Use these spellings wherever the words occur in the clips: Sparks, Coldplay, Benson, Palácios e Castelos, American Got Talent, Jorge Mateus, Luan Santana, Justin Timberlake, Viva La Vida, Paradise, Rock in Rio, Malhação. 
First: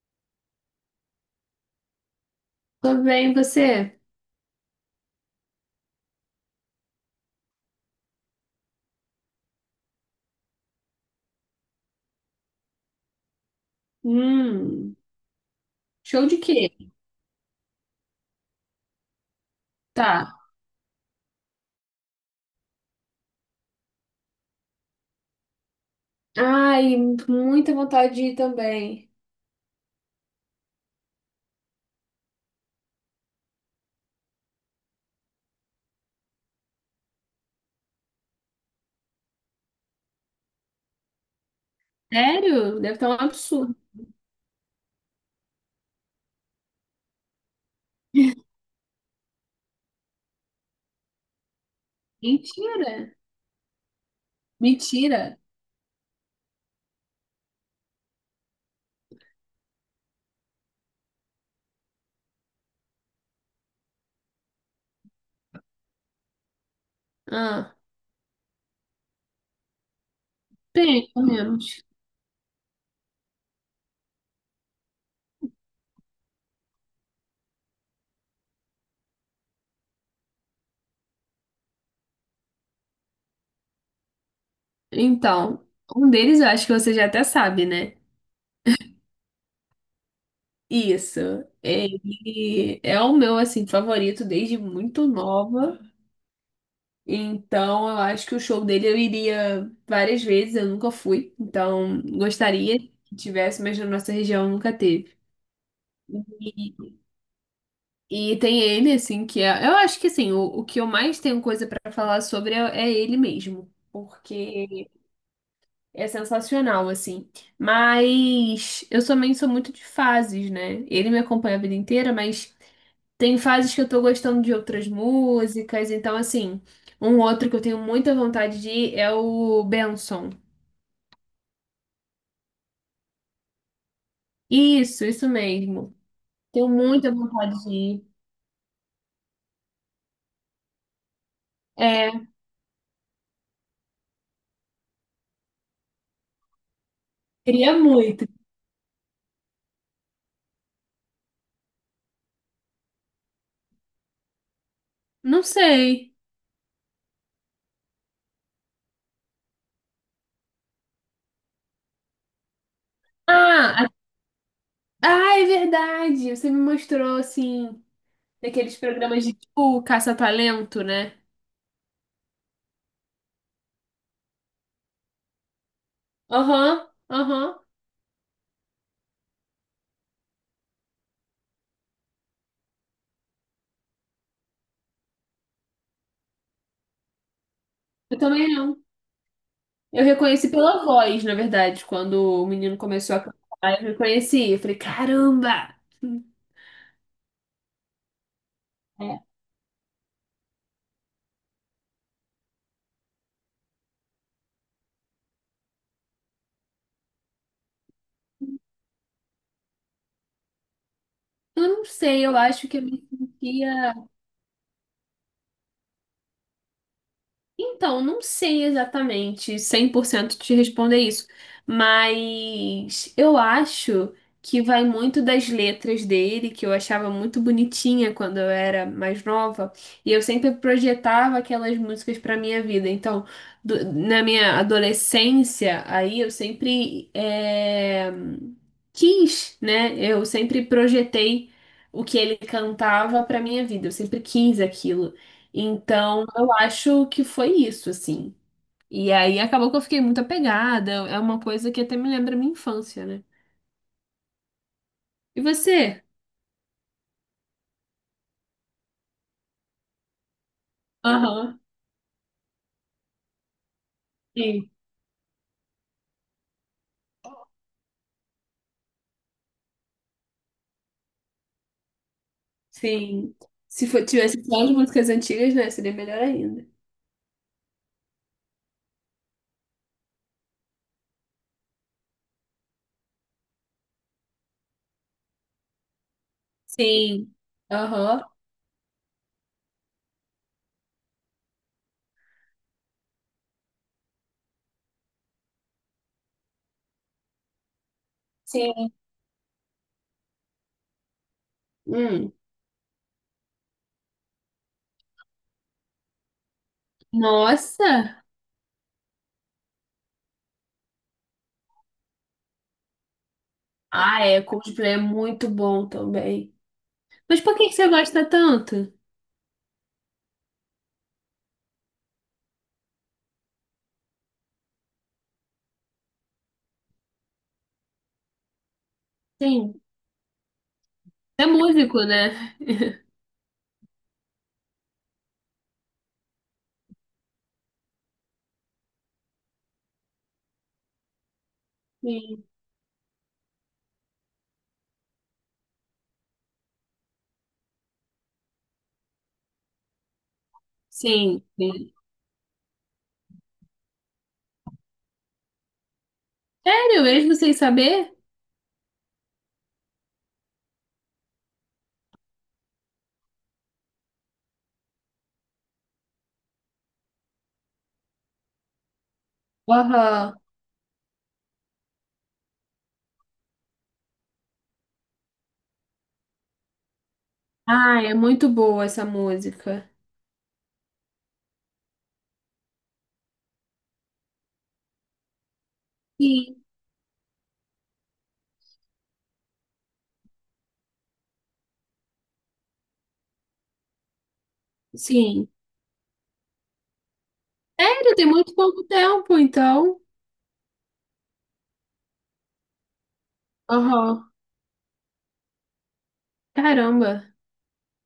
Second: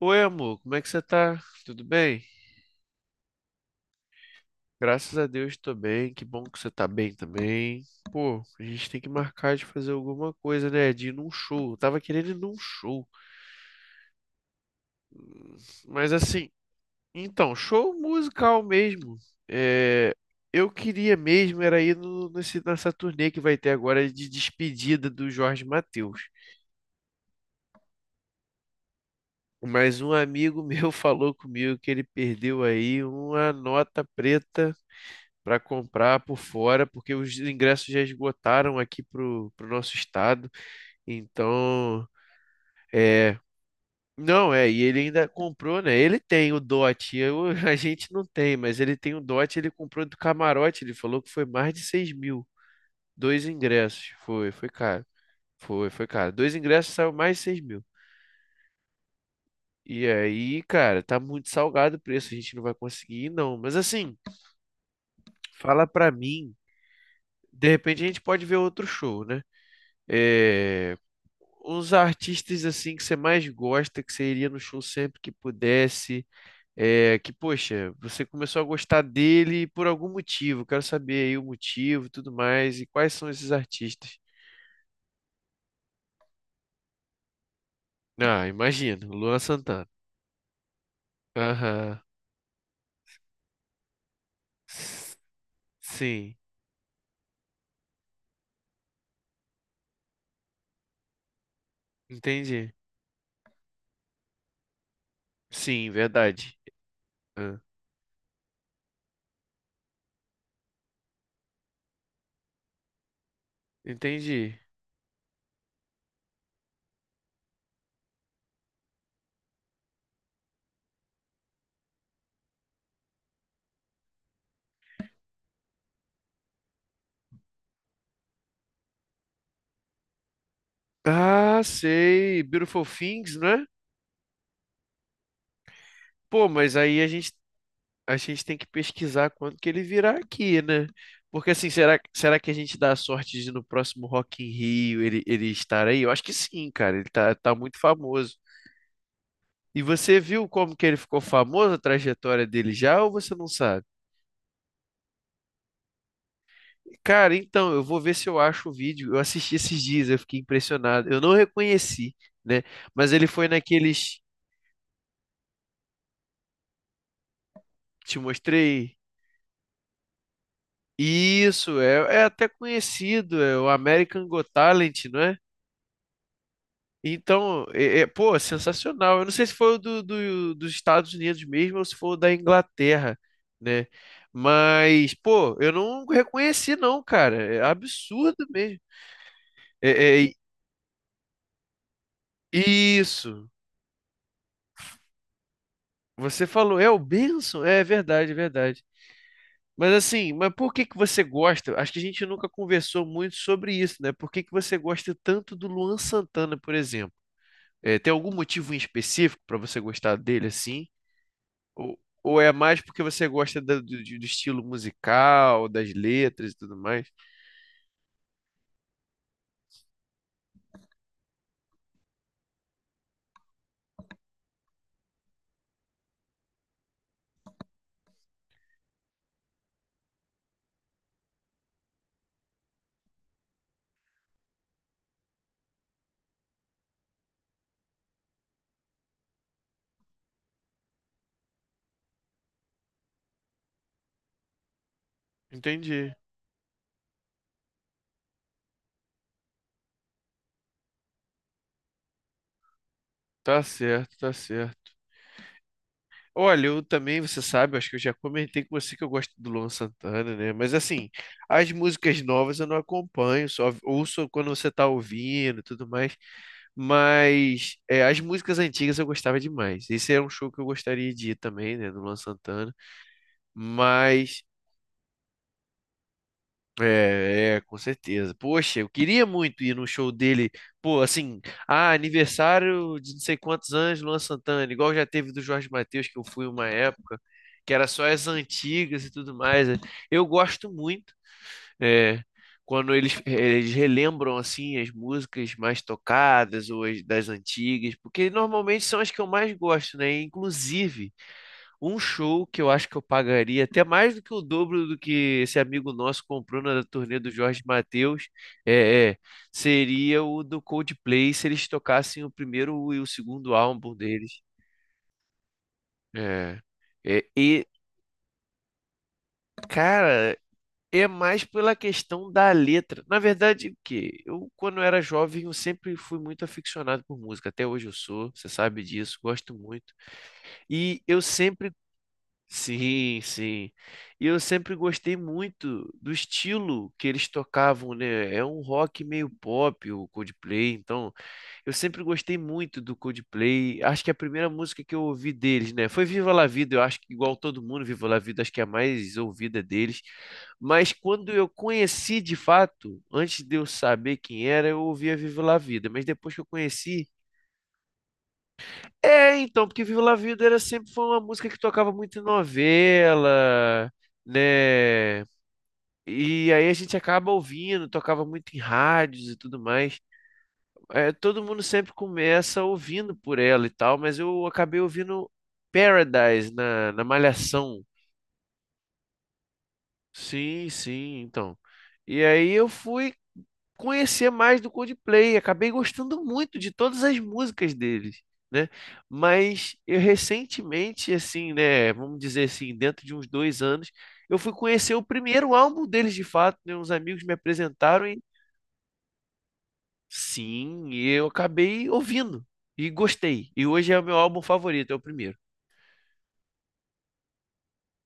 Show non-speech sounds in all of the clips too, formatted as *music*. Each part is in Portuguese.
Oi, amor, como é que você tá? Tudo bem? Tudo bem, você? Graças a Deus, tô bem, que bom que você tá bem também. Pô, a gente tem que marcar de fazer alguma coisa, né? De ir num show. Eu tava querendo ir num show. Hum, Mas show de assim, quê? então, show musical mesmo. É, Tá. eu queria mesmo era ir no, nesse, nessa turnê que vai ter agora de despedida do Jorge Mateus. Ai, muita vontade de ir também. Mas um amigo meu *laughs* falou comigo que ele perdeu aí uma nota preta para comprar por fora, porque os ingressos já esgotaram aqui pro nosso estado. Então, Sério? Deve estar um é. absurdo. Não, é, e ele ainda comprou, né? Ele tem o dote, eu, *laughs* a gente não tem, mas ele tem o dote, ele comprou do camarote, ele falou que foi mais de 6 mil, Mentira. dois ingressos, foi caro, Mentira. foi caro, dois ingressos saiu mais de 6 mil, e aí, cara, tá muito salgado o preço, a gente não vai conseguir ir, não. Mas assim, fala pra mim, de Ah, repente a gente pode ver outro show, né? É, bem, pelo menos. os artistas assim que você mais gosta, que você iria no show sempre que pudesse, é, que poxa, você começou a gostar dele por algum motivo, quero saber aí o motivo, e tudo mais, e quais são esses artistas? Então, um deles eu acho que você já até sabe, né? Ah, imagino, Luan Santana. Isso. Aham. Ele é o meu, assim, favorito desde muito S- nova. Sim, Então, eu acho que o show dele eu iria várias vezes, eu nunca fui. Então, entendi. gostaria que tivesse, mas na nossa região nunca teve. Sim, verdade. E, Ah, e tem ele, assim, que é. Eu acho que, assim, o, que eu mais tenho coisa pra falar sobre é, ele mesmo. entendi. Porque é sensacional, assim. Mas eu também sou muito de fases, né? Ele me acompanha a vida inteira, mas. Tem fases que eu tô gostando de outras músicas, então assim, um outro que eu tenho muita vontade de ir é o Benson. Ah, sei, Beautiful Things, né? Isso mesmo. Pô, Tenho mas aí a muita gente vontade de ir. a gente tem que pesquisar quando que ele virá aqui, né? Porque assim, será, É, será que a gente dá a sorte de no próximo Rock in Rio ele estar aí? Eu acho que sim, cara. Ele tá queria muito muito. famoso. E você viu como que ele ficou famoso, a trajetória dele já, ou você não sabe? Não sei. Cara, então, eu vou ver se eu acho o vídeo. Eu assisti esses dias, eu fiquei impressionado. Eu não reconheci, né? Mas ele foi Ah, a- naqueles ah, é verdade. Você me mostrou assim, que te daqueles mostrei. programas de tipo caça-talento, né? Isso, é, é até conhecido, é o American Got Talent, não é? Aham, aham. Então, pô, sensacional. Eu não sei se foi o do dos Estados Unidos mesmo ou se foi o da Inglaterra, né? Mas, pô, eu não reconheci, não, cara. É Eu absurdo também não. mesmo. É, Eu é- reconheci pela voz, na verdade, quando o menino começou a isso. cantar, eu reconheci. Eu falei, caramba! Você falou, é o Benson? É verdade, é verdade. Mas assim, mas por que que você gosta? Acho que a gente nunca conversou muito sobre isso, né? Por que que você gosta tanto do Luan Santana, por exemplo? É, tem algum motivo em específico para você gostar dele assim? Eu não sei, eu Ou é acho que mais eu porque me você gosta da- sentia. do, de- do estilo musical, das letras e tudo mais? Então, não sei exatamente 100% te responder isso, mas eu acho que vai muito das letras dele, que eu achava muito bonitinha quando eu era mais nova, e eu sempre projetava aquelas músicas para minha vida. Então, na minha adolescência, aí eu sempre quis, né? Eu sempre projetei o que ele cantava para minha vida, eu sempre quis aquilo. Entendi. Então, eu acho que foi isso, assim. E aí acabou que eu fiquei muito apegada. É uma coisa que até me lembra a minha infância, né? Tá certo, tá certo. E você? Olha, eu também, você sabe, acho que eu já comentei com você que eu gosto do Luan Santana, né? Mas assim, Aham. as músicas novas eu não acompanho, só ouço quando você Sim, tá ouvindo e tudo mais. Mas é, as músicas antigas eu gostava demais. Esse era um show que eu gostaria de ir também, né? Do Luan Santana. sim. Se for- Mas, Tivesse só as músicas antigas, né? Seria melhor ainda. é, é, com certeza. Poxa, eu queria muito ir no show dele. Pô, assim, ah, aniversário de não sei quantos anos, Luan Santana, igual já teve do Jorge Mateus, que eu fui uma época, Sim. que era só Aham. as antigas e tudo mais, né? Eu gosto muito, é, quando eles relembram, assim, as músicas mais tocadas ou as das antigas, porque normalmente Sim. são as que eu mais gosto, né? Inclusive. Um Hum. show que eu acho que eu pagaria até mais do que o dobro do que esse amigo nosso comprou na turnê do Jorge Nossa! Mateus, é, é, seria o do Coldplay se eles tocassem o primeiro e o segundo álbum Ah, deles. é. Coldplay é muito bom também. É, é, Mas por e, que que você gosta tanto? cara, é mais pela questão da letra. Na verdade, o que eu, quando era jovem, eu sempre fui muito aficionado por música. Até hoje eu sou, você sabe disso, gosto Sim. muito. E eu É sempre músico, né? Sim, sim. E eu sempre gostei muito do estilo que eles tocavam, né? É um rock meio pop, o Coldplay. Então, eu sempre gostei Sim. muito do Coldplay. Acho que a primeira música que eu ouvi deles, né? Foi Viva La Vida. Eu acho que, igual todo mundo, Viva La Vida, acho que é a mais ouvida deles. Mas quando Sim, eu sim. conheci de fato, antes de eu saber quem era, eu ouvia Viva La Vida. Mas depois que eu Sério, conheci. mesmo sem saber? É, então, porque Viva La Vida era sempre foi uma música que tocava muito em novela, né? E aí a gente acaba ouvindo, tocava muito em rádios e tudo mais. Aham. É, todo mundo sempre começa ouvindo por ela e tal, mas eu acabei ouvindo Paradise na Malhação. Ah, é muito boa essa música. Sim, sim, então. E aí eu fui conhecer mais do Coldplay. Acabei gostando muito Sim, de todas as músicas deles, né? Mas eu recentemente, assim, né? Vamos dizer assim, dentro de uns 2 anos, eu fui conhecer o sim. primeiro álbum deles de fato, né? Uns amigos me apresentaram Sério, e tem muito pouco tempo, então. sim, eu acabei ouvindo e gostei. E hoje é o meu Aham. álbum favorito, é o primeiro, Caramba,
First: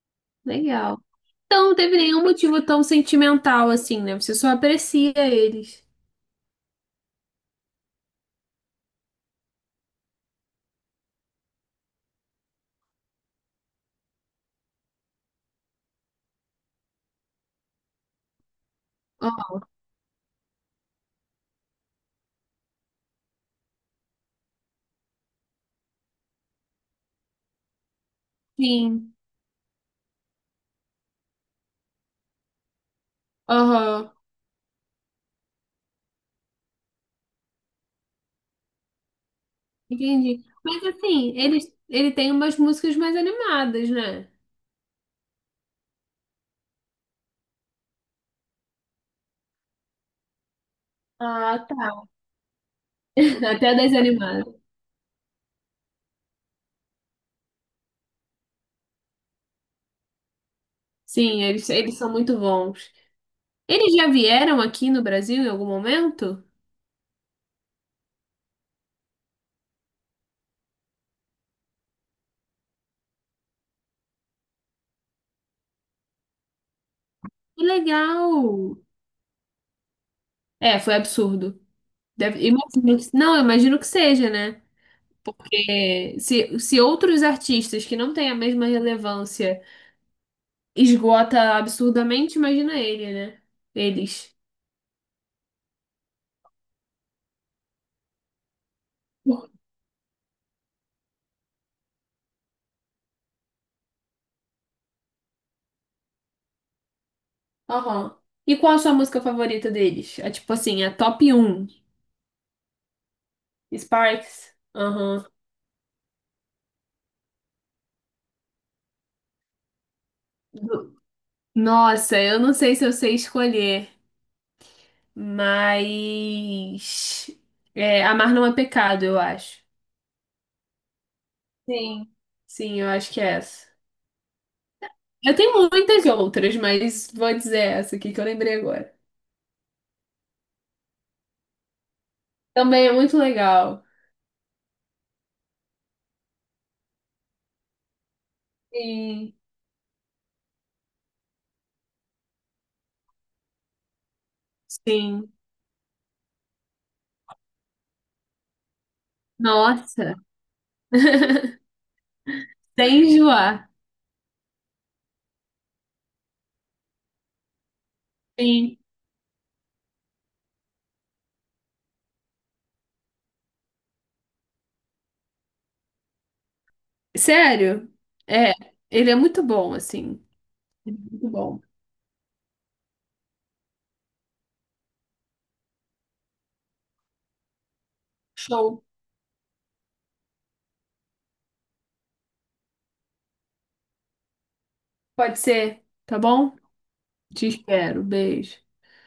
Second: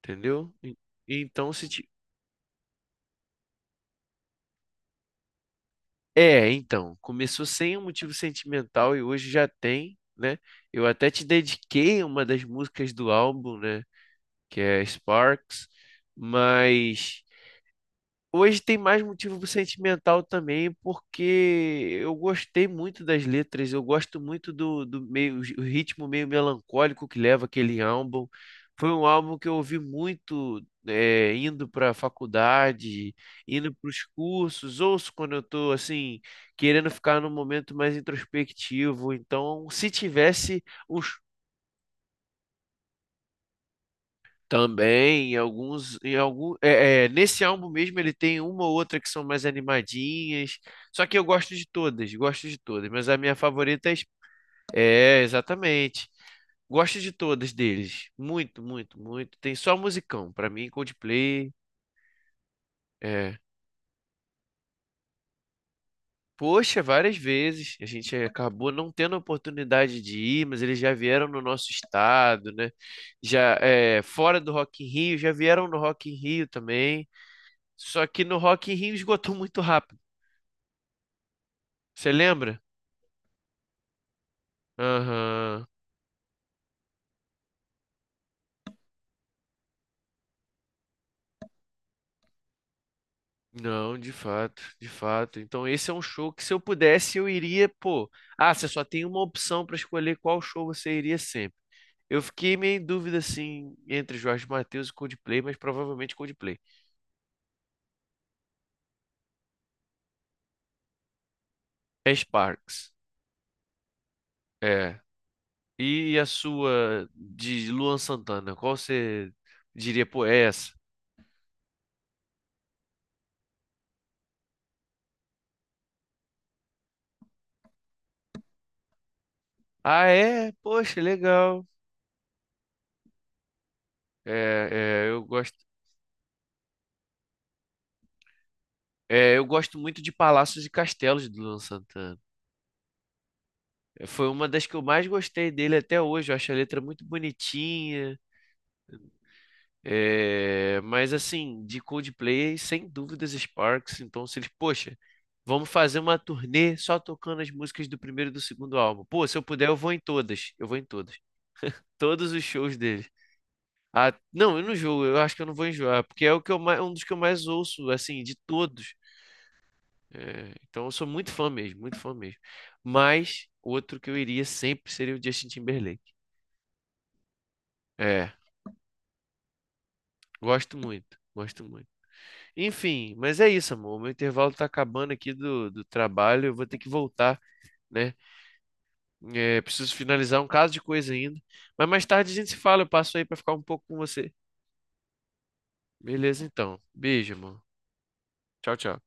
entendeu? E- legal. Então, se Então, não teve nenhum motivo tão sentimental assim, né? Você só aprecia eles. É, então, começou sem um motivo sentimental e hoje já tem, né? Eu até te dediquei uma das músicas do álbum, né? Que é Sparks, mas hoje tem mais motivo Aham, sentimental também, porque eu gostei muito das letras, eu gosto muito do, do meio, o ritmo meio melancólico que leva aquele álbum. Foi um sim. álbum que eu ouvi muito indo para a faculdade, indo para os Aham. cursos, ouço quando eu estou assim, querendo ficar num momento mais introspectivo. Então, se Entendi. tivesse Mas um assim, ele tem umas músicas mais animadas, né? Também, em alguns, em algum, é, é, nesse álbum mesmo ele tem uma ou outra que são mais animadinhas. Só que eu Ah, tá. Gosto de todas, mas a minha *laughs* Até favorita é, das animadas. é, exatamente. Gosto de todas deles, muito, muito, muito. Tem só musicão, pra mim Sim, Coldplay, eles são muito bons. é. Eles já vieram aqui no Brasil em algum momento? Poxa, várias vezes a gente acabou não tendo a oportunidade de ir, mas eles já vieram no nosso estado, né? Já é, fora do Rock in Rio, já vieram no Rock in Rio também. Que Só que legal! no Rock in Rio esgotou muito rápido. É, foi absurdo. Você Deve, lembra? imagino não, eu imagino que seja, né? Aham. É, se outros artistas que não têm a mesma relevância esgota absurdamente, imagina ele, né? Não, de Eles. fato, de fato. Então esse é um show que se eu pudesse eu iria, pô. Ah, você só tem uma opção para escolher qual show você iria sempre. Eu fiquei meio em dúvida assim entre Jorge Mateus e Coldplay, mas provavelmente Coldplay. Aham. E qual a sua música favorita deles? É tipo assim, a top 1. É Sparks. Sparks? É. Aham. E a sua de Luan Santana, qual você diria, pô, é essa? Do- Nossa, eu não sei se eu sei escolher, mas. É, Amar não é pecado, eu acho. Ah, é? Poxa, legal. Sim. Sim, eu acho que é essa. É, é, eu Eu tenho gosto. muitas outras, mas vou dizer essa aqui que eu lembrei agora. É, eu gosto muito de Palácios e Castelos do Luan Santana. Também é muito legal. É, foi uma das que eu mais gostei dele até hoje. Eu acho a letra muito bonitinha. Sim, É, mas assim, de Coldplay, sem dúvidas Sparks. Então, se eles, poxa, sim. vamos fazer uma turnê só tocando as músicas do primeiro e do segundo álbum. Pô, se eu puder, eu vou em Nossa. todas. Eu vou em todas. *laughs* Todos os shows Sem dele. enjoar. Ah, não, eu não jogo, eu acho que eu não vou enjoar, porque é o que eu mais, um dos que eu mais ouço, assim, de Sim. todos. É, então eu sou muito fã mesmo, muito fã mesmo. Mas outro que eu iria sempre seria o Justin Timberlake. Sério? É, É, ele é muito bom, assim. gosto Ele é muito, muito bom. gosto muito. Enfim, mas é isso, amor. O meu intervalo tá acabando aqui do trabalho, eu vou ter que voltar, né? Show. É, preciso finalizar um caso de coisa ainda. Mas mais tarde a gente se fala, eu passo aí pra ficar um pouco com você. Pode ser, tá Beleza, bom? então. Beijo, Te amor. espero. Beijo. Tchau, tchau.